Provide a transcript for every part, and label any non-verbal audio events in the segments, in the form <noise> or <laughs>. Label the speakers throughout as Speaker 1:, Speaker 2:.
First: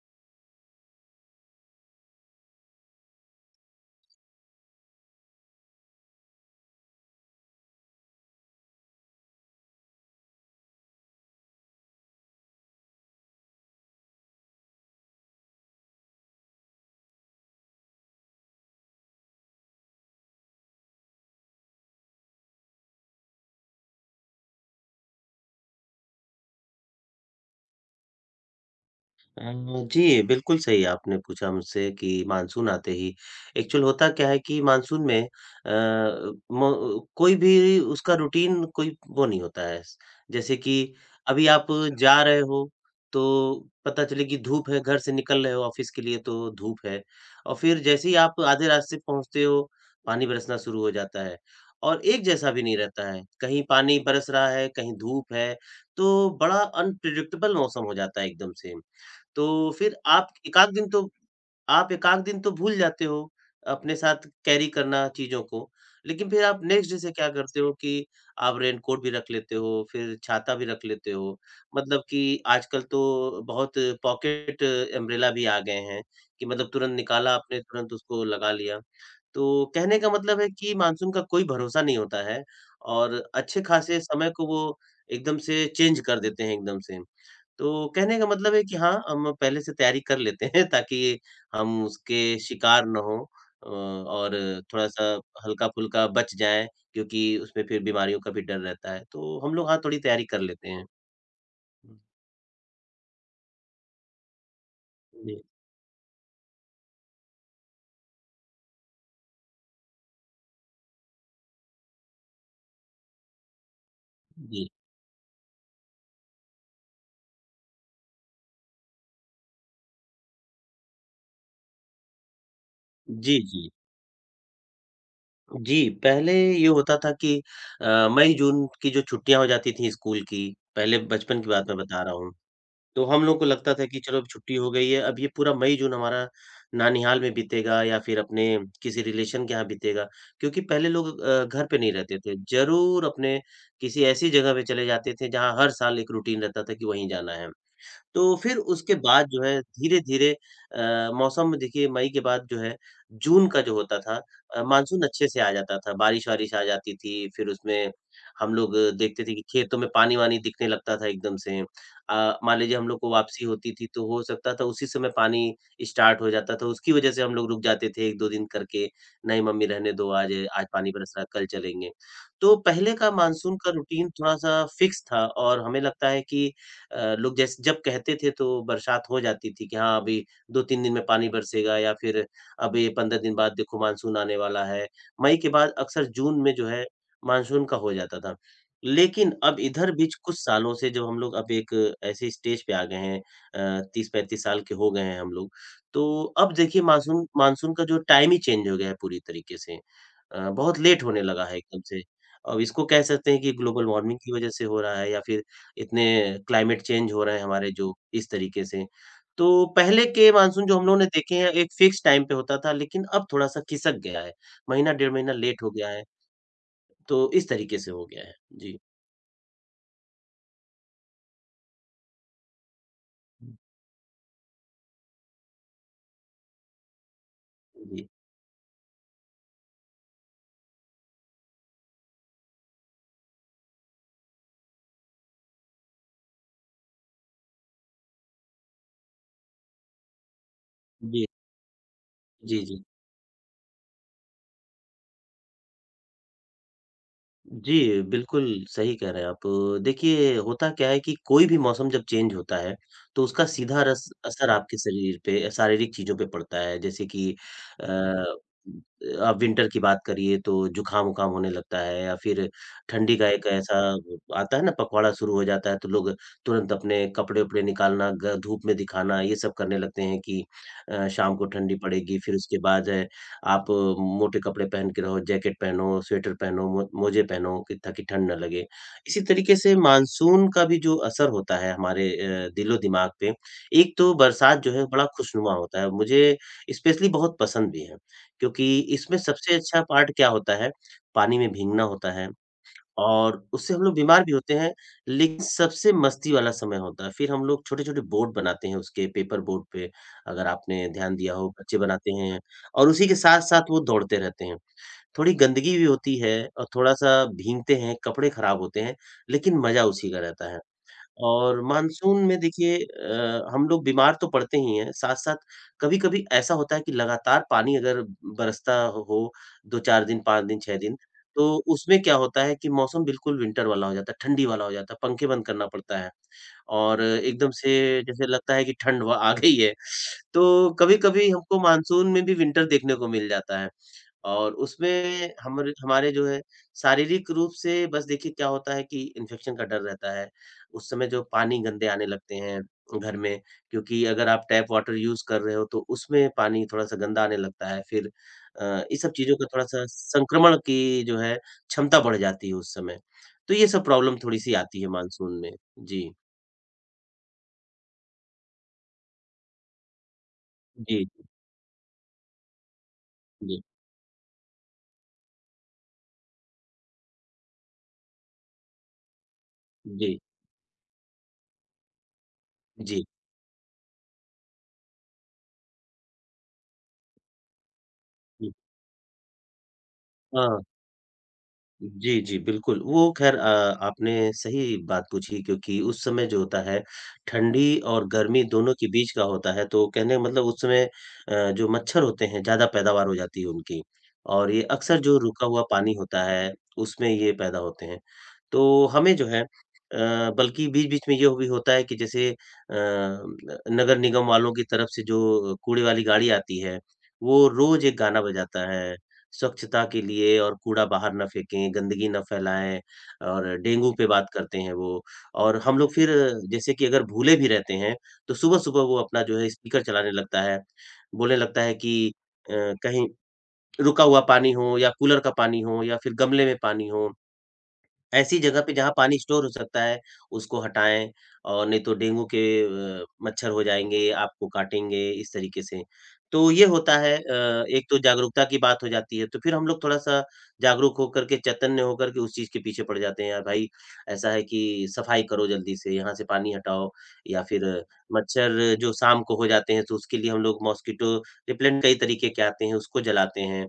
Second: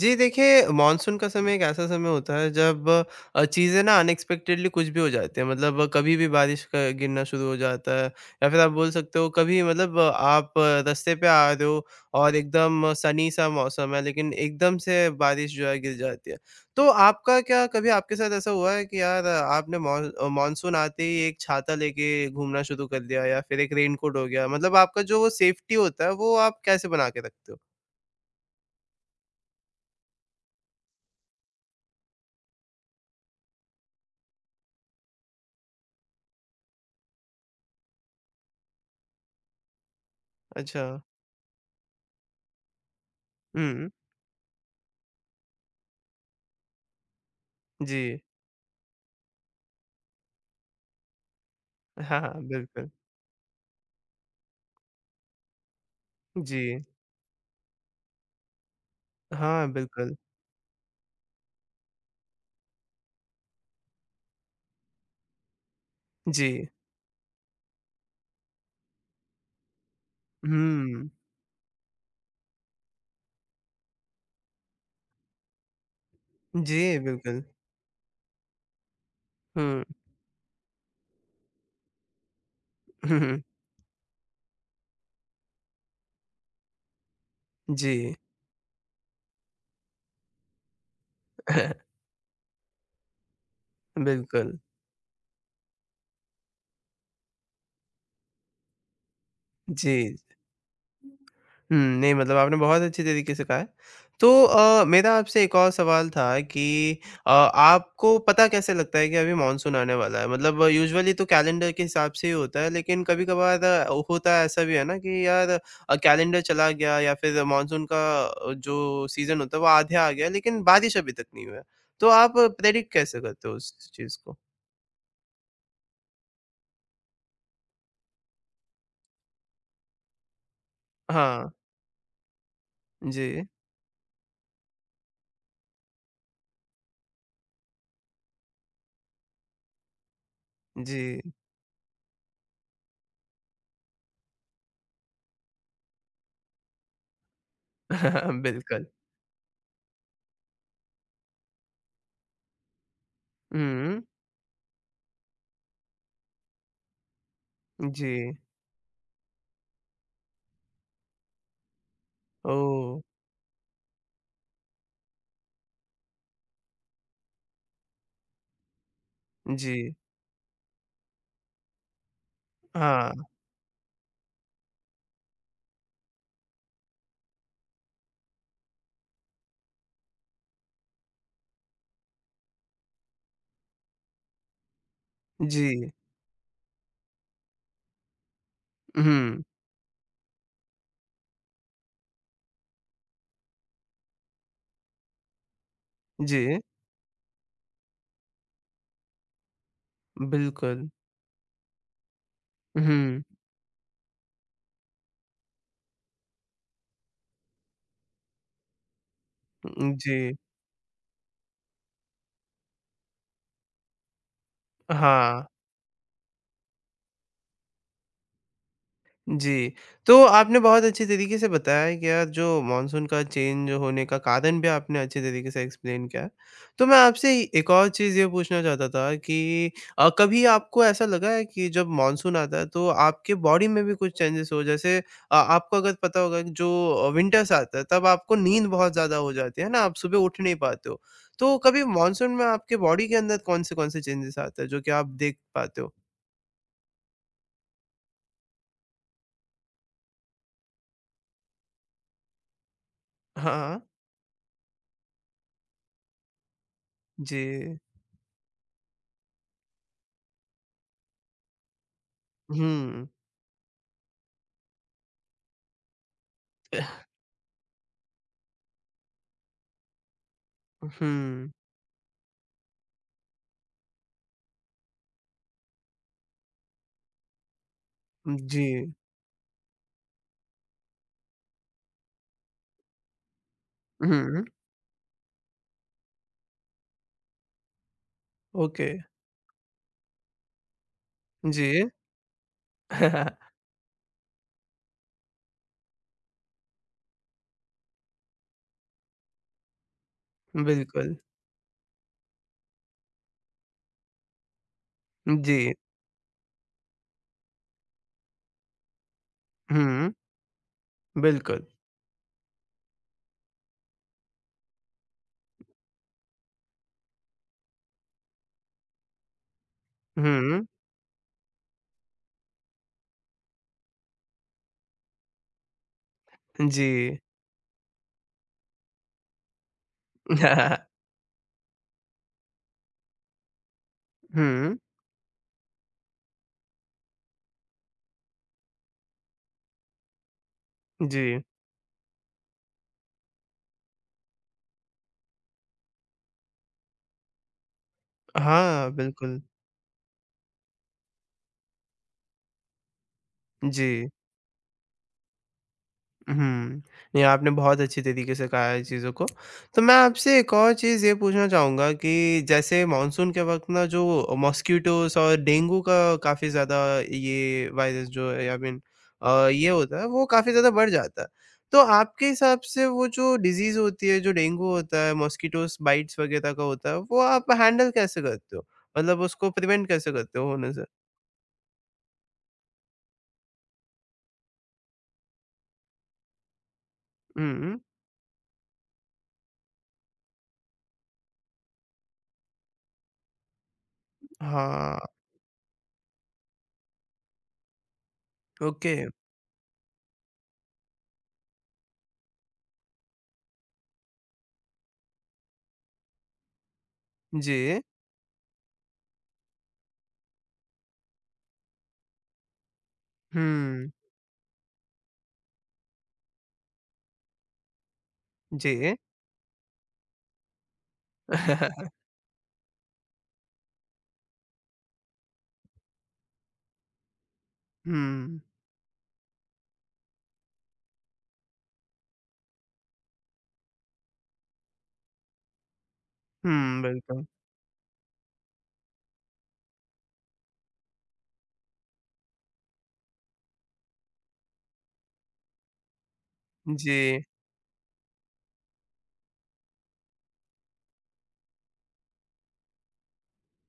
Speaker 1: जी देखिए, मानसून का समय एक ऐसा समय होता है जब चीज़ें ना अनएक्सपेक्टेडली कुछ भी हो जाती हैं मतलब कभी भी बारिश क गिरना शुरू हो जाता है या फिर आप बोल सकते हो कभी मतलब आप रास्ते पे आ रहे हो और एकदम सनी सा मौसम है लेकिन एकदम से बारिश जो है गिर जाती है। तो आपका क्या कभी आपके साथ ऐसा हुआ है कि यार आपने मानसून आते ही एक छाता लेके घूमना शुरू कर दिया या फिर एक रेनकोट हो गया मतलब आपका जो वो सेफ्टी होता है वो आप कैसे बना के रखते हो?
Speaker 2: अ, जी, बिल्कुल सही आपने पूछा मुझसे कि मानसून आते ही एक्चुअल होता क्या है कि मानसून में अ, म कोई भी उसका रूटीन कोई वो नहीं होता है। जैसे कि
Speaker 1: अच्छा।
Speaker 2: अभी आप जा रहे हो, तो
Speaker 1: हुँ,
Speaker 2: पता चले कि धूप है, घर से निकल रहे हो ऑफ़िस के लिए तो धूप है और फिर
Speaker 1: जी।
Speaker 2: जैसे ही आप आधे रास्ते पहुँचते हो, पानी बरसना शुरू हो जाता है और
Speaker 1: हाँ,
Speaker 2: एक
Speaker 1: हाँ,
Speaker 2: जैसा भी नहीं
Speaker 1: बिल्कुल।
Speaker 2: रहता है। कहीं पानी बरस रहा है, कहीं धूप है, तो बड़ा
Speaker 1: जी।
Speaker 2: अनप्रेडिक्टेबल मौसम हो जाता है एकदम से।
Speaker 1: हाँ,
Speaker 2: तो फिर
Speaker 1: बिल्कुल।
Speaker 2: आप एकाध दिन तो भूल जाते हो अपने साथ कैरी करना चीज़ों को। लेकिन फिर
Speaker 1: जी।
Speaker 2: आप नेक्स्ट डे से क्या करते हो कि आप रेनकोट भी रख लेते हो, फिर छाता भी रख
Speaker 1: हुँ।
Speaker 2: लेते हो। मतलब कि आजकल तो बहुत पॉकेट अम्ब्रेला भी आ गए हैं कि मतलब
Speaker 1: जी,
Speaker 2: तुरंत निकाला
Speaker 1: बिल्कुल।
Speaker 2: आपने, तुरंत उसको लगा लिया। तो
Speaker 1: हुँ।
Speaker 2: कहने का मतलब है कि मानसून का कोई भरोसा नहीं होता है
Speaker 1: हुँ,
Speaker 2: और
Speaker 1: हुँ।
Speaker 2: अच्छे-खासे समय को वो एकदम से चेंज कर देते हैं एकदम से। तो
Speaker 1: जी।
Speaker 2: कहने का मतलब है कि हाँ, हम पहले से तैयारी कर लेते हैं <laughs> ताकि हम
Speaker 1: <laughs>
Speaker 2: उसके शिकार ना हों अ, और
Speaker 1: बिल्कुल।
Speaker 2: थोड़ा-सा हल्का-फुल्का बच जाएँ क्योंकि उसमें फिर बीमारियों का भी डर रहता है। तो हम लोग हाँ,
Speaker 1: जी।
Speaker 2: थोड़ी तैयारी कर लेते हैं।
Speaker 1: हुँ, नहीं मतलब आपने बहुत अच्छे तरीके से कहा है। तो मेरा आपसे
Speaker 2: जी,
Speaker 1: एक और सवाल था कि आपको पता कैसे लगता है कि अभी मानसून आने वाला है? मतलब यूजुअली तो कैलेंडर के हिसाब से ही होता है, लेकिन कभी-कभार होता है ऐसा
Speaker 2: जी।
Speaker 1: भी है ना कि यार कैलेंडर चला गया या फिर मानसून का जो सीज़न होता है वो आधे आ गया, लेकिन बारिश अभी तक नहीं हुआ है। तो आप प्रेडिक्ट कैसे
Speaker 2: जी,
Speaker 1: करते हो
Speaker 2: जी।
Speaker 1: उस चीज़ को?
Speaker 2: जी, पहले ये होता था कि मई-जून की जो छुट्टियाँ हो जाती थी स्कूल की, पहले बचपन
Speaker 1: हाँ,
Speaker 2: की बात मैं बता रहा हूँ। तो हम लोगों को
Speaker 1: जी,
Speaker 2: लगता था कि चलो अब छुट्टी हो गई है, अब ये पूरा मई-जून हमारा नानिहाल में बीतेगा या फिर अपने किसी रिलेशन के यहाँ बीतेगा। क्योंकि पहले
Speaker 1: जी।
Speaker 2: लोग घर पे नहीं रहते थे, ज़रूर अपने किसी ऐसी जगह पे चले जाते थे, जहाँ हर साल एक रूटीन रहता था कि वहीं जाना है। तो
Speaker 1: <laughs>
Speaker 2: फिर
Speaker 1: बिल्कुल।
Speaker 2: उसके बाद जो है धीरे-धीरे मौसम में देखिए मई के बाद जो है जून का जो होता
Speaker 1: हुँ,
Speaker 2: था मानसून अच्छे से आ जाता था, बारिश-वारिश आ जाती थी, फिर उसमें
Speaker 1: जी।
Speaker 2: हम लोग देखते थे कि खेतों में पानी-वानी दिखने लगता था एकदम से। मान लीजिए हम
Speaker 1: ओह!
Speaker 2: लोग को वापसी होती थी तो हो सकता था उसी समय पानी स्टार्ट हो जाता था, उसकी वजह से हम लोग रुक जाते थे 1-2 दिन करके, नहीं मम्मी रहने
Speaker 1: जी,
Speaker 2: दो आज, आज पानी बरस रहा है, कल चलेंगे। तो पहले का
Speaker 1: हाँ।
Speaker 2: मानसून का रूटीन थोड़ा-सा फिक्स था और हमें लगता है कि लोग जैसे जब कहते थे तो बरसात हो जाती थी कि हाँ अभी 2-3 दिन में पानी बरसेगा या फिर अभी 15 दिन बाद देखो मानसून आने वाला है। मई के बाद
Speaker 1: जी।
Speaker 2: अक्सर जून में जो है मानसून का हो जाता था। लेकिन
Speaker 1: हुँ,
Speaker 2: अब इधर बीच कुछ सालों से जब हम लोग अब एक ऐसे स्टेज पे आ गए हैं 30-35 साल के हो गए हैं हम लोग। तो अब
Speaker 1: जी,
Speaker 2: देखिए मानसून मानसून का जो टाइम ही चेंज हो गया है पूरी तरीके से। बहुत
Speaker 1: बिल्कुल।
Speaker 2: लेट होने लगा है एकदम से। अब इसको कह
Speaker 1: हुँ,
Speaker 2: सकते हैं कि ग्लोबल वार्मिंग की वजह से हो रहा है या फिर इतने क्लाइमेट चेंज हो रहे हैं हमारे जो इस तरीके से। तो पहले के
Speaker 1: जी,
Speaker 2: मानसून जो हम लोगों ने देखे हैं एक फिक्स टाइम पे होता था लेकिन अब थोड़ा-सा खिसक गया है। महीना डेढ़ महीना
Speaker 1: हाँ।
Speaker 2: लेट हो गया है। तो इस तरीके से हो गया है। जी।
Speaker 1: जी। तो आपने बहुत अच्छे तरीके से बताया है कि यार जो मानसून का चेंज होने का कारण भी आपने अच्छे तरीके से एक्सप्लेन किया है। तो मैं आपसे एक और
Speaker 2: जी।
Speaker 1: चीज़ ये पूछना चाहता था कि कभी आपको ऐसा लगा है कि जब मानसून आता है तो आपके बॉडी में भी कुछ चेंजेस हो जैसे आपको अगर पता होगा कि जो विंटर्स आता है तब आपको नींद बहुत ज़्यादा हो जाती है ना? आप सुबह उठ नहीं पाते हो।
Speaker 2: जी।
Speaker 1: तो कभी मानसून में
Speaker 2: जी,
Speaker 1: आपके
Speaker 2: जी।
Speaker 1: बॉडी के अंदर कौन से-कौन से चेंजेस आते हैं जो कि आप देख पाते हो?
Speaker 2: जी, बिल्कुल सही कह रहे हैं आप। देखिए, होता क्या है कि कोई भी मौसम जब चेंज होता है, तो उसका
Speaker 1: हाँ, हाँ।
Speaker 2: सीधा रस असर आपके शरीर पे, शारीरिक चीज़ों पे पड़ता है। जैसे कि
Speaker 1: जी।
Speaker 2: अ, आप विंटर की बात करिए तो जुकाम-वुकाम होने लगता है या फिर
Speaker 1: हुँ।
Speaker 2: ठंडी का एक ऐसा आता है ना पखवाड़ा शुरू हो जाता है तो लोग तुरंत अपने कपड़े-वपड़े निकालना, ग धूप में दिखाना ये सब करने लगते हैं कि शाम को
Speaker 1: हुँ,
Speaker 2: ठंडी पड़ेगी फिर उसके बाद आप मोटे कपड़े पहन के रहो, जैकेट पहनो, स्वेटर पहनो, मो मोजे पहनो कि ताकि ठंड ना
Speaker 1: जी।
Speaker 2: लगे। इसी तरीके से मानसून का भी जो असर होता है हमारे दिलो-दिमाग पे, एक तो
Speaker 1: हुँ,
Speaker 2: बरसात जो है बड़ा खुशनुमा होता है, मुझे स्पेशली बहुत पसंद भी है। क्योंकि
Speaker 1: ओके,
Speaker 2: इसमें सबसे अच्छा पार्ट क्या होता है, पानी में भीगना
Speaker 1: जी।
Speaker 2: होता है। और
Speaker 1: <laughs>
Speaker 2: उससे हम लोग बीमार भी होते हैं, लेकिन सबसे मस्ती वाला समय होता है। फिर हम लोग छोटे-छोटे बोर्ड बनाते हैं उसके पेपर बोर्ड पे, अगर आपने ध्यान
Speaker 1: बिल्कुल,
Speaker 2: दिया हो, बच्चे बनाते हैं और उसी के साथ-साथ वो दौड़ते रहते हैं। थोड़ी
Speaker 1: जी।
Speaker 2: गंदगी भी होती है और थोड़ा-सा भीगते हैं, कपड़े खराब होते हैं, लेकिन मज़ा उसी
Speaker 1: हुँ,
Speaker 2: का रहता है। और
Speaker 1: बिल्कुल।
Speaker 2: मानसून में देखिए हम लोग बीमार तो पड़ते ही हैं, साथ-साथ कभी-कभी ऐसा होता है कि लगातार पानी अगर बरसता हो 2-4 दिन, 5 दिन,
Speaker 1: हुँ,
Speaker 2: 6 दिन, तो उसमें क्या होता है कि मौसम बिल्कुल विंटर वाला हो जाता है, ठंडी वाला हो जाता है, पंखे बंद करना पड़ता है और
Speaker 1: जी।
Speaker 2: एकदम से जैसे लगता है कि ठंड व आ गई है। तो
Speaker 1: <laughs>
Speaker 2: कभी-कभी हमको मानसून में भी विंटर देखने को मिल जाता है। और
Speaker 1: हुँ,
Speaker 2: उसमें हमरे हमारे जो है शारीरिक रूप से बस देखिए क्या होता है कि इन्फेक्शन का डर रहता है। उस समय जो
Speaker 1: जी।
Speaker 2: पानी गंदे आने लगते हैं घर में, क्योंकि अगर आप टैप वाटर यूज़ कर रहे हो तो उसमें पानी थोड़ा-सा गंदा आने लगता है। फिर
Speaker 1: हाँ,
Speaker 2: इस सब चीज़ों
Speaker 1: बिल्कुल,
Speaker 2: का थोड़ा-सा संक्रमण की जो है क्षमता बढ़ जाती है उस समय। तो ये सब
Speaker 1: जी।
Speaker 2: प्रॉब्लम थोड़ी-सी आती है मानसून में। जी।
Speaker 1: हुँ। नहीं, आपने बहुत अच्छी तरीके से कहा है चीज़ों को। तो मैं आपसे एक और चीज़
Speaker 2: जी,
Speaker 1: ये पूछना चाहूँगा कि जैसे मॉनसून के
Speaker 2: जी,
Speaker 1: वक़्त ना जो मॉस्किटोज़ और डेंगू का काफ़ी ज़्यादा ये वायरस जो है आई मीन ये होता है
Speaker 2: जी,
Speaker 1: वो काफ़ी ज़्यादा बढ़ जाता है। तो आपके हिसाब से
Speaker 2: जी,
Speaker 1: वो जो डिज़ीज़ होती है, जो डेंगू होता है, मॉस्किटोज़ बाइट्स वग़ैरह का होता है, वो आप हैंडल कैसे
Speaker 2: जी।
Speaker 1: करते हो? मतलब उसको प्रिवेंट कैसे करते हो
Speaker 2: हाँ।
Speaker 1: होने से?
Speaker 2: जी, जी, बिल्कुल। वो ख़ैर आपने सही बात पूछी क्योंकि उस समय जो होता है,
Speaker 1: हुँ, हुँ।
Speaker 2: ठंडी और गर्मी दोनों के बीच का होता है, तो कहने का मतलब उस समय जो मच्छर होते हैं, ज़्यादा पैदावार हो जाती है उनकी और ये
Speaker 1: हाँ,
Speaker 2: अक्सर जो रुका हुआ पानी होता है, उसमें ये पैदा होते हैं। तो
Speaker 1: ओके।
Speaker 2: हमें जो है बल्कि बीच-बीच में ये भी होता है कि जैसे नगर निगम वालों की तरफ से जो कूड़े वाली गाड़ी आती है, वो
Speaker 1: जी।
Speaker 2: रोज़ एक गाना बजाता है स्वच्छता के लिए और कूड़ा बाहर ना फेंकें, गंदगी ना फैलाएँ और
Speaker 1: हुँ,
Speaker 2: डेंगू पे बात करते हैं वो। और हम लोग फिर जैसे कि अगर भूले भी रहते हैं, तो सुबह-सुबह
Speaker 1: जी।
Speaker 2: वो अपना जो है स्पीकर चलाने लगता है। बोलने लगता है
Speaker 1: <laughs>
Speaker 2: कि अ, कहीं रुका हुआ पानी हो या कूलर का पानी हो या फिर गमले में पानी हो ऐसी
Speaker 1: हुँ।
Speaker 2: जगह पे जहाँ पानी स्टोर हो सकता है, उसको हटाएँ और नहीं तो डेंगू के मच्छर हो जाएँगे, आपको काटेंगे, इस तरीके से। तो ये
Speaker 1: हुँ,
Speaker 2: होता है
Speaker 1: बिल्कुल।
Speaker 2: एक तो जागरूकता की बात हो जाती है, तो फिर हम लोग थोड़ा-सा जागरूक होकर के, चैतन्य होकर के उस चीज़ के पीछे पड़ जाते हैं, यार भाई ऐसा है कि सफाई करो जल्दी से, यहाँ से पानी हटाओ
Speaker 1: जी।
Speaker 2: या फिर मच्छर जो शाम को हो जाते हैं, तो उसके लिए हम लोग मॉस्किटो रिपेलेंट कई तरीके के आते हैं, उसको जलाते हैं।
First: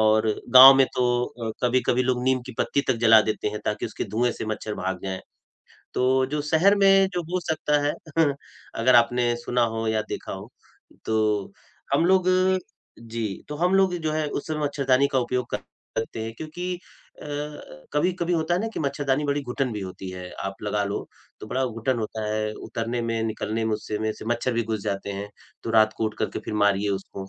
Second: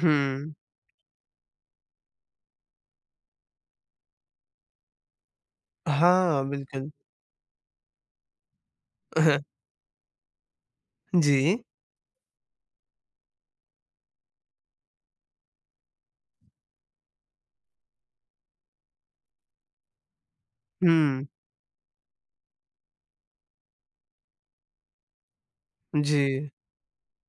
Speaker 2: और
Speaker 1: हुँ।
Speaker 2: गाँव में तो कभी-कभी लोग नीम की पत्ती तक जला देते हैं ताकि उसके धुएँ से मच्छर भाग जाएँ। तो जो
Speaker 1: हाँ,
Speaker 2: शहर
Speaker 1: बिल्कुल।
Speaker 2: में जो हो सकता है <laughs> अगर आपने सुना
Speaker 1: <laughs>
Speaker 2: हो या देखा हो, तो
Speaker 1: जी।
Speaker 2: हम लोग जी, तो हम लोग जो है उस समय मच्छरदानी का उपयोग करते हैं क्योंकि अ, कभी-कभी होता है ना कि मच्छरदानी बड़ी घुटन भी होती है, आप लगा लो
Speaker 1: हुँ,
Speaker 2: तो बड़ा घुटन होता है, उतरने में, निकलने में उससे में से मच्छर भी घुस जाते हैं, तो रात को उठ
Speaker 1: जी।
Speaker 2: कर के फिर मारिए उसको।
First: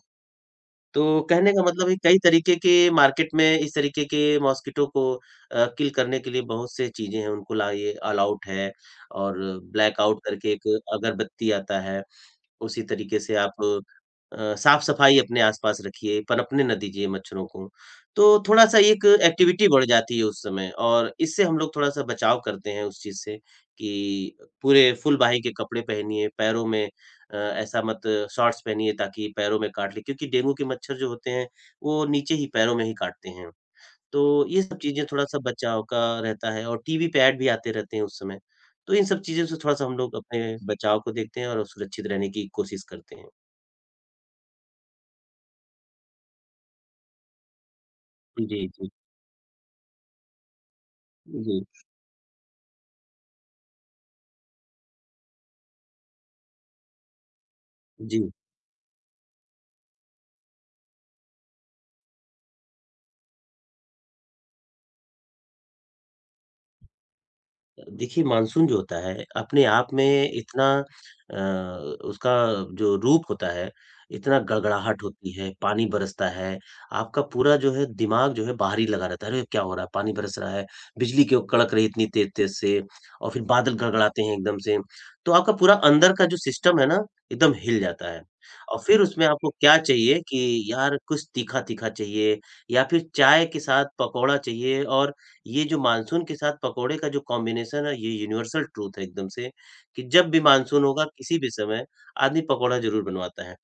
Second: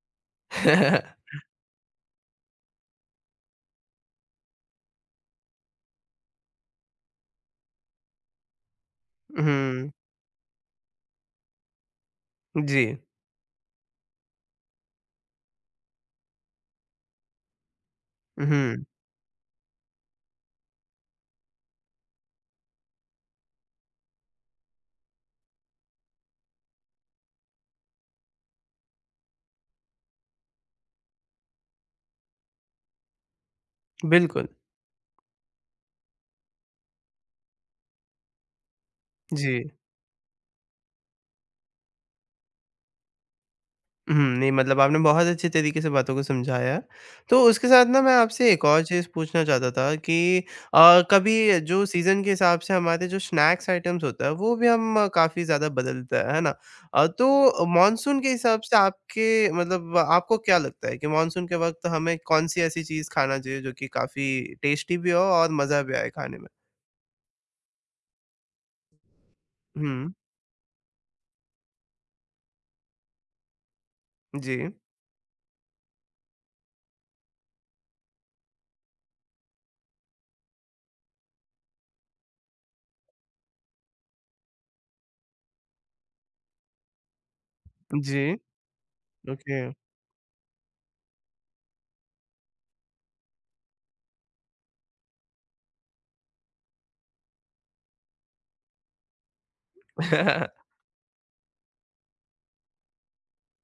Speaker 2: तो
Speaker 1: <laughs>
Speaker 2: कहने का मतलब है कई तरीके के मार्केट में इस तरीके के मॉस्किटो को किल करने के लिए बहुत से चीज़ें हैं, उनको लाइए ऑल आउट है और
Speaker 1: हुँ,
Speaker 2: ब्लैक आउट करके एक अगरबत्ती आता है।
Speaker 1: जी।
Speaker 2: उसी तरीके से आप साफ-सफाई अपने आस-पास रखिए, पनपने ना दीजिए मच्छरों को। तो थोड़ा-सा
Speaker 1: हुँ,
Speaker 2: एक एक्टिविटी बढ़ जाती है उस समय और इससे हम लोग थोड़ा-सा बचाव करते हैं उस चीज़ से कि पूरे फुल बाही के कपड़े पहनिए, पैरों में अ, ऐसा मत शॉर्ट्स पहनिए ताकि पैरों में काट ले क्योंकि डेंगू के मच्छर जो होते हैं, वो नीचे ही पैरों में ही काटते हैं। तो
Speaker 1: बिल्कुल।
Speaker 2: ये सब चीज़ें थोड़ा-सा बचाव का रहता है और टीवी पे ऐड भी आते रहते हैं उस समय। तो इन सब चीज़ों
Speaker 1: जी।
Speaker 2: से थोड़ा-सा हम लोग अपने बचाव को देखते हैं और सुरक्षित रहने की कोशिश करते हैं।
Speaker 1: हुँ, नहीं मतलब आपने बहुत अच्छे तरीके से बातों को समझाया। है। तो उसके साथ ना मैं आपसे एक
Speaker 2: जी,
Speaker 1: और
Speaker 2: जी।
Speaker 1: चीज़ पूछना चाहता था कि कभी
Speaker 2: जी,
Speaker 1: जो सीज़न के हिसाब से हमारे जो स्नैक्स आइटम्स होता है वो भी हम काफ़ी ज़्यादा बदलता है ना? तो मॉनसून के
Speaker 2: जी।
Speaker 1: हिसाब से आपके मतलब आपको क्या लगता है कि मॉनसून के वक़्त हमें कौन-सी ऐसी चीज़ खाना चाहिए जो कि काफ़ी टेस्टी भी हो और मज़ा भी आए खाने में?
Speaker 2: देखिए मानसून जो होता है अपने आप में
Speaker 1: हुँ,
Speaker 2: इतना उसका जो रूप होता है, इतना
Speaker 1: जी।
Speaker 2: गड़गड़ाहट होती है, पानी बरसता है, आपका पूरा जो है दिमाग जो है बाहर ही लगा रहता है, अरे क्या हो रहा है? पानी बरस रहा है, बिजली क्यों कड़क रही है इतनी तेज़-तेज़ से और फिर बादल गड़गड़ाते हैं एकदम से। तो आपका पूरा अंदर का जो सिस्टम है ना, एकदम हिल जाता है
Speaker 1: जी,
Speaker 2: और फिर उसमें आपको
Speaker 1: ओके।
Speaker 2: क्या चाहिए कि यार कुछ तीखा-तीखा चाहिए या फिर चाय के साथ पकौड़ा चाहिए और ये जो मानसून के साथ पकोड़े का जो कॉम्बिनेशन है ये यूनिवर्सल ट्रूथ है एकदम से, कि जब भी
Speaker 1: <laughs>
Speaker 2: मानसून होगा किसी भी समय आदमी पकोड़ा ज़रूर बनवाता है।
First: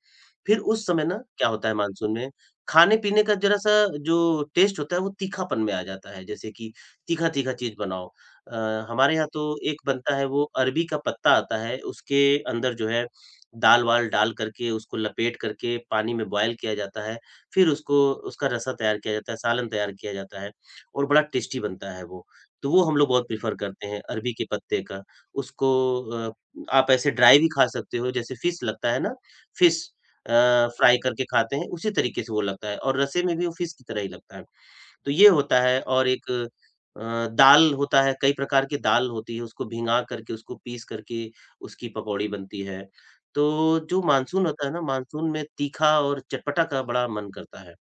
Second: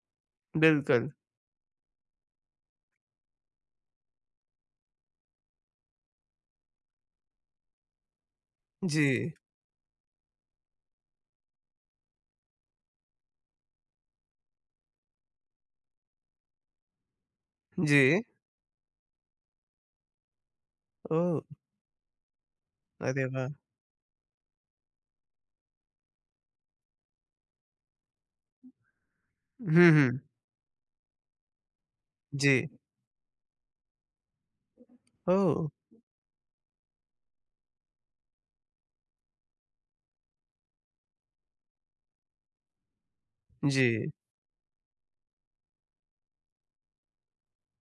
Speaker 2: फिर उस समय
Speaker 1: बिल्कुल।
Speaker 2: ना क्या होता है मानसून में, खाने-पीने का ज़रा-सा जो टेस्ट होता है वो तीखापन में आ जाता है, जैसे कि तीखा-तीखा चीज़ बनाओ। अ, हमारे यहाँ
Speaker 1: जी,
Speaker 2: तो एक बनता है वो अरबी का पत्ता आता है, उसके अंदर जो है दाल-वाल डाल करके उसको लपेट करके पानी में बॉयल किया जाता है, फिर उसको
Speaker 1: जी।
Speaker 2: उसका रसा तैयार किया जाता है, सालन तैयार किया जाता है और बड़ा
Speaker 1: ओह!
Speaker 2: टेस्टी बनता है वो। तो वो हम लोग
Speaker 1: अरे
Speaker 2: बहुत
Speaker 1: वाह!
Speaker 2: प्रेफ़र करते हैं अरबी के पत्ते का। उसको अ, आप ऐसे ड्राई भी खा सकते हो जैसे फिश लगता है ना, फिश
Speaker 1: हुँ, हुँ।
Speaker 2: फ्राई करके खाते हैं, उसी तरीके से वो
Speaker 1: जी।
Speaker 2: लगता है और रसे में भी वो फ़िश की तरह ही लगता है। तो ये होता
Speaker 1: ओह!
Speaker 2: है और एक दाल होता है, कई प्रकार की दाल होती है, उसको भिगा करके, उसको पीस करके उसकी पकौड़ी बनती है। तो जो
Speaker 1: जी।
Speaker 2: मानसून होता है ना, मानसून में तीखा और चटपटा का बड़ा मन करता है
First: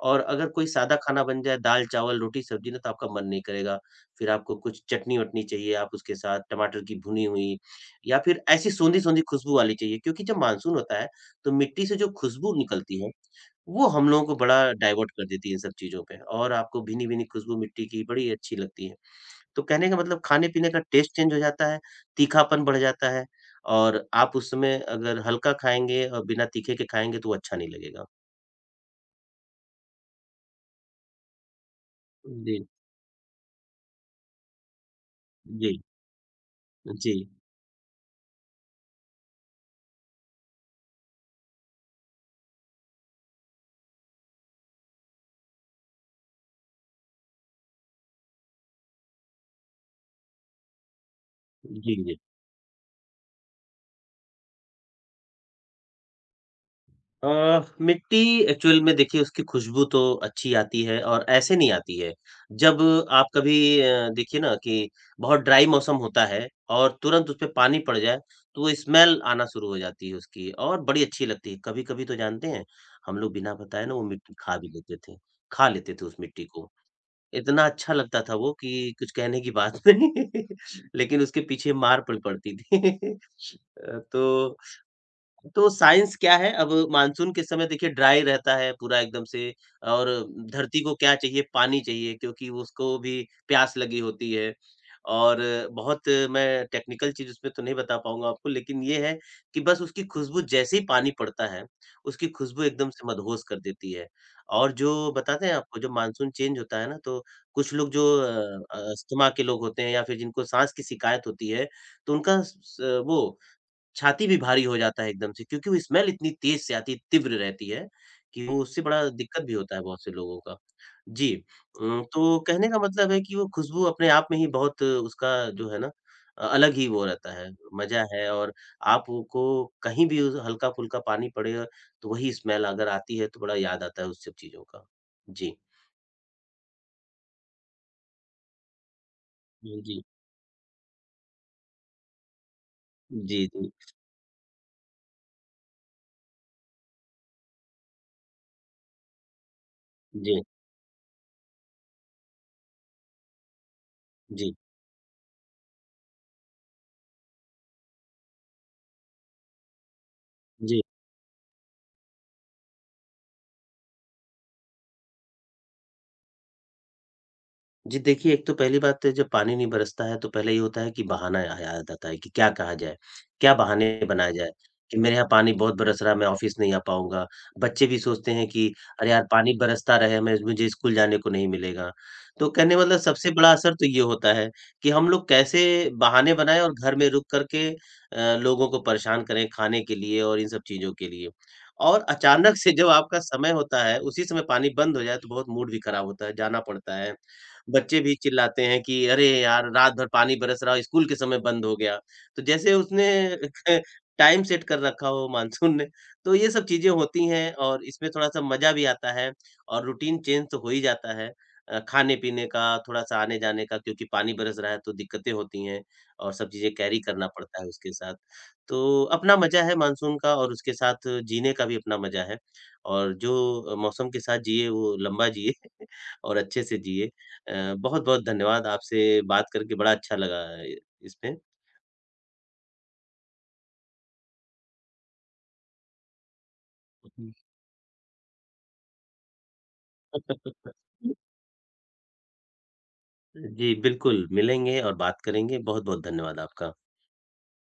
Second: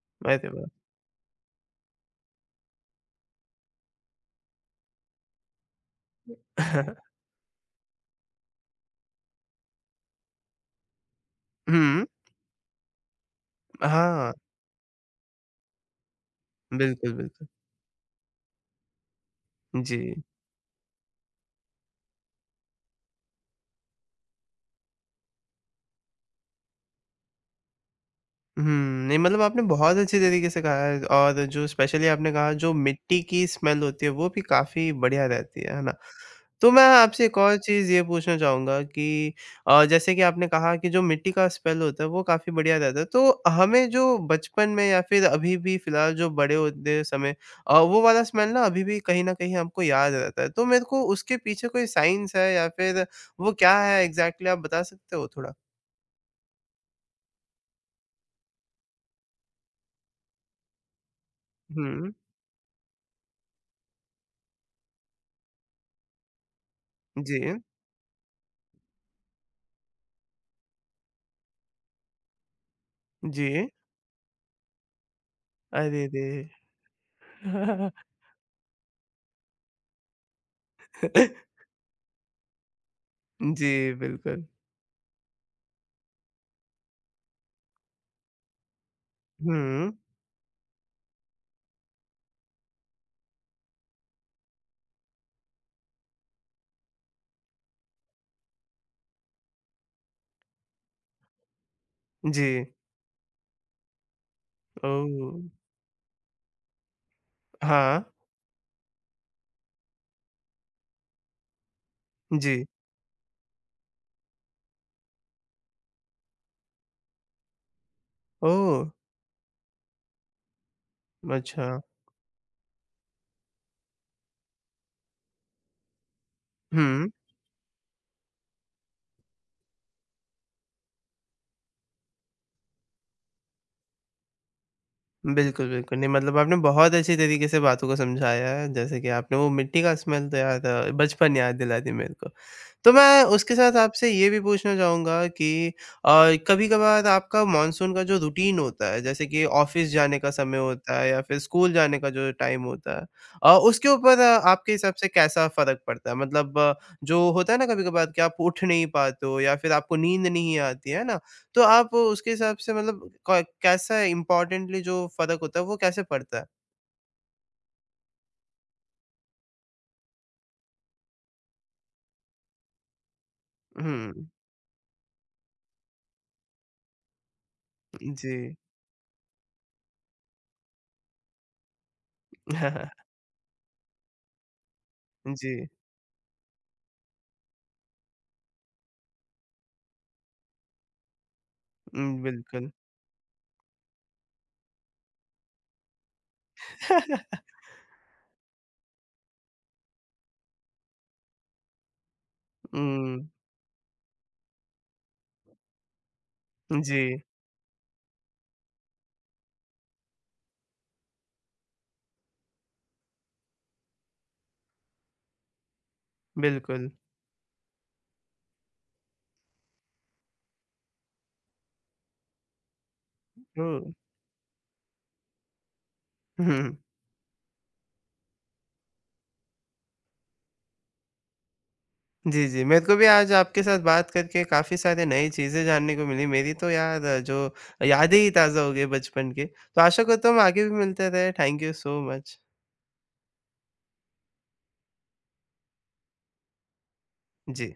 Speaker 2: और
Speaker 1: अरे
Speaker 2: अगर
Speaker 1: वाह!
Speaker 2: कोई सादा खाना बन जाए, दाल-चावल, रोटी-सब्ज़ी ना तो आपका मन नहीं करेगा। फिर आपको कुछ चटनी-वटनी चाहिए, आप उसके साथ टमाटर की
Speaker 1: <laughs>
Speaker 2: भुनी हुई या फिर ऐसी सोंधी-सोंधी खुशबू वाली चाहिए क्योंकि जब मानसून होता है, तो मिट्टी से
Speaker 1: हुँ।
Speaker 2: जो खुशबू निकलती है वो हम लोगों
Speaker 1: हाँ,
Speaker 2: को बड़ा डाइवर्ट कर देती है इन सब चीज़ों पे और आपको
Speaker 1: बिल्कुल,
Speaker 2: भीनी-भीनी
Speaker 1: बिल्कुल।
Speaker 2: खुशबू मिट्टी की बड़ी अच्छी लगती है। तो कहने का मतलब
Speaker 1: जी।
Speaker 2: खाने-पीने का टेस्ट चेंज हो जाता है, तीखापन बढ़ जाता है और आप उस समय अगर हल्का खाएँगे और बिना तीखे के खाएँगे तो वो अच्छा नहीं लगेगा।
Speaker 1: हुँ, नहीं मतलब आपने बहुत अच्छे तरीके से कहा है और जो स्पेशली आपने कहा
Speaker 2: जी,
Speaker 1: जो मिट्टी की स्मेल होती है वो भी काफ़ी बढ़िया रहती
Speaker 2: जी,
Speaker 1: है ना? तो मैं
Speaker 2: जी,
Speaker 1: आपसे एक और चीज़ ये पूछना चाहूँगा कि जैसे कि आपने कहा कि जो मिट्टी का स्पेल होता है वो काफ़ी बढ़िया रहता है। तो हमें जो बचपन में या फिर अभी भी फ़िलहाल जो बड़े होते समय वो वाला स्मेल ना अभी भी कहीं न कहीं हमको याद रहता है। तो मेरे को उसके पीछे कोई
Speaker 2: जी, जी।
Speaker 1: साइंस है या फिर वो क्या है एग्ज़ैक्टली आप बता सकते हो थोड़ा?
Speaker 2: मिट्टी एक्चुअल में देखिए उसकी खुशबू तो अच्छी आती है और ऐसे नहीं आती
Speaker 1: हुँ।
Speaker 2: है। जब आप कभी देखिए ना कि बहुत ड्राई मौसम होता है और तुरंत उसपे
Speaker 1: जी,
Speaker 2: पानी पड़ जाए, तो वो स्मेल आना शुरू हो जाती है उसकी और बड़ी अच्छी लगती है। कभी-कभी तो जानते हैं, हम लोग
Speaker 1: जी।
Speaker 2: बिना बताए ना वो मिट्टी खा भी लेते थे, खा लेते थे
Speaker 1: अरे
Speaker 2: उस
Speaker 1: रे!
Speaker 2: मिट्टी को। इतना
Speaker 1: <laughs>
Speaker 2: अच्छा लगता था वो कि कुछ कहने की बात नहीं। <laughs> लेकिन उसके पीछे मार पड़ती थी। <laughs>
Speaker 1: जी,
Speaker 2: अ,
Speaker 1: बिल्कुल।
Speaker 2: तो तो साइंस क्या है? अब मानसून के समय देखिए ड्राई रहता है पूरा एकदम से
Speaker 1: हुँ।
Speaker 2: और धरती को क्या चाहिए? पानी चाहिए क्योंकि उसको भी प्यास लगी होती है और बहुत मैं टेक्निकल चीज़ उसमें तो नहीं बता पाऊँगा आपको लेकिन ये है कि बस उसकी खुशबू जैसे ही पानी पड़ता है, उसकी
Speaker 1: जी।
Speaker 2: खुशबू एकदम से मदहोश कर देती है। और जो
Speaker 1: ओह!
Speaker 2: बताते हैं आपको जब मानसून चेंज होता है ना तो कुछ लोग
Speaker 1: हाँ।
Speaker 2: जो अस्थमा के लोग होते हैं या फिर जिनको साँस की शिकायत होती है, तो उनका
Speaker 1: जी।
Speaker 2: स वो छाती भी भारी हो जाता है एकदम से क्योंकि वो स्मेल इतनी तेज़ से आती है, तीव्र रहती है कि वो
Speaker 1: ओह!
Speaker 2: उससे बड़ा दिक्कत भी होता है बहुत से लोगों का। जी,
Speaker 1: अच्छा।
Speaker 2: तो कहने का मतलब है कि वो खुशबू अपने आप में ही बहुत उसका जो है ना अलग ही वो
Speaker 1: हुँ,
Speaker 2: रहता है, मज़ा है और आपको कहीं भी उस हल्का-फुल्का पानी पड़े तो वही स्मेल अगर आती है तो बड़ा याद आता है उस सब चीज़ों का। जी।
Speaker 1: बिल्कुल, बिल्कुल। नहीं मतलब आपने बहुत अच्छे तरीके से बातों को समझाया है, जैसे कि आपने वो
Speaker 2: हुँ,
Speaker 1: मिट्टी का
Speaker 2: जी।
Speaker 1: स्मेल तो यार बचपन याद दिला दी मेरे को। तो मैं
Speaker 2: जी,
Speaker 1: उसके
Speaker 2: जी।
Speaker 1: साथ आपसे ये भी पूछना चाहूँगा कि अ, कभी-कभार आपका मॉनसून का जो रूटीन होता है, जैसे कि ऑफ़िस जाने का
Speaker 2: जी,
Speaker 1: समय होता है या फिर स्कूल जाने का जो टाइम होता है उसके ऊपर
Speaker 2: जी,
Speaker 1: आपके हिसाब से कैसा फ़र्क पड़ता है? मतलब जो होता है ना कभी-कभार कि आप उठ नहीं पाते हो या फिर आपको नींद नहीं
Speaker 2: जी।
Speaker 1: आती, है ना? तो आप उसके हिसाब से मतलब क कैसा इम्पोर्टेंटली जो फ़र्क होता है, वो कैसे पड़ता है?
Speaker 2: जी देखिए, एक तो पहली बात तो जब पानी नहीं बरसता है तो पहले ये होता है कि बहाना या याद आता है कि क्या कहा जाए? क्या बहाने
Speaker 1: हुँ,
Speaker 2: बनाए जाए? कि मेरे यहाँ पानी बहुत बरस रहा है, मैं ऑफ़िस नहीं आ पाऊँगा। बच्चे भी सोचते हैं
Speaker 1: जी।
Speaker 2: कि अरे यार! पानी बरसता रहे, मैं मुझे स्कूल जाने को नहीं मिलेगा। तो कहने का
Speaker 1: <laughs>
Speaker 2: मतलब सबसे बड़ा असर तो ये होता है कि हम लोग
Speaker 1: जी,
Speaker 2: कैसे बहाने बनाएँ और घर में रुक कर के लोगों को परेशान करें खाने के लिए और इन सब चीज़ों के लिए। और
Speaker 1: हुँ,
Speaker 2: अचानक
Speaker 1: बिल्कुल।
Speaker 2: से जब आपका समय होता है, उसी समय पानी बंद हो जाए तो बहुत मूड भी खराब होता है, जाना पड़ता है।
Speaker 1: <laughs>
Speaker 2: बच्चे भी चिल्लाते हैं कि अरे यार रात भर पानी बरस रहा स्कूल के समय बंद हो गया। तो जैसे उसने
Speaker 1: हुँ,
Speaker 2: <laughs> टाइम सेट कर रखा हो मानसून ने, तो ये सब चीज़ें
Speaker 1: जी।
Speaker 2: होती हैं और इसमें थोड़ा-सा मज़ा भी आता है और रूटीन चेंज तो हो ही जाता है। खाने-पीने का, थोड़ा-सा आने-जाने का क्योंकि पानी बरस रहा है तो दिक्कतें होती हैं और सब चीज़ें
Speaker 1: बिल्कुल।
Speaker 2: कैरी करना पड़ता है उसके साथ। तो अपना मज़ा है मानसून का और उसके साथ जीने का भी अपना मज़ा है और जो
Speaker 1: ओह!
Speaker 2: मौसम के साथ जिए वो लंबा जिए <laughs> और अच्छे
Speaker 1: हुँ।
Speaker 2: से
Speaker 1: <laughs>
Speaker 2: जिए। बहुत-बहुत धन्यवाद आपसे बात करके बड़ा अच्छा लगा इ इसमें।
Speaker 1: जी, जी। मेरे को भी आज आपके साथ बात करके काफ़ी सारी नई चीज़ें जानने को मिली। मेरी तो यार
Speaker 2: <laughs> हुँ।
Speaker 1: जो यादें ही ताज़ा हो गई बचपन की। तो आशा करता हूँ हम आगे भी मिलते रहे। Thank you so much.
Speaker 2: जी, बिल्कुल मिलेंगे और बात करेंगे। बहुत-बहुत धन्यवाद आपका।
Speaker 1: जी।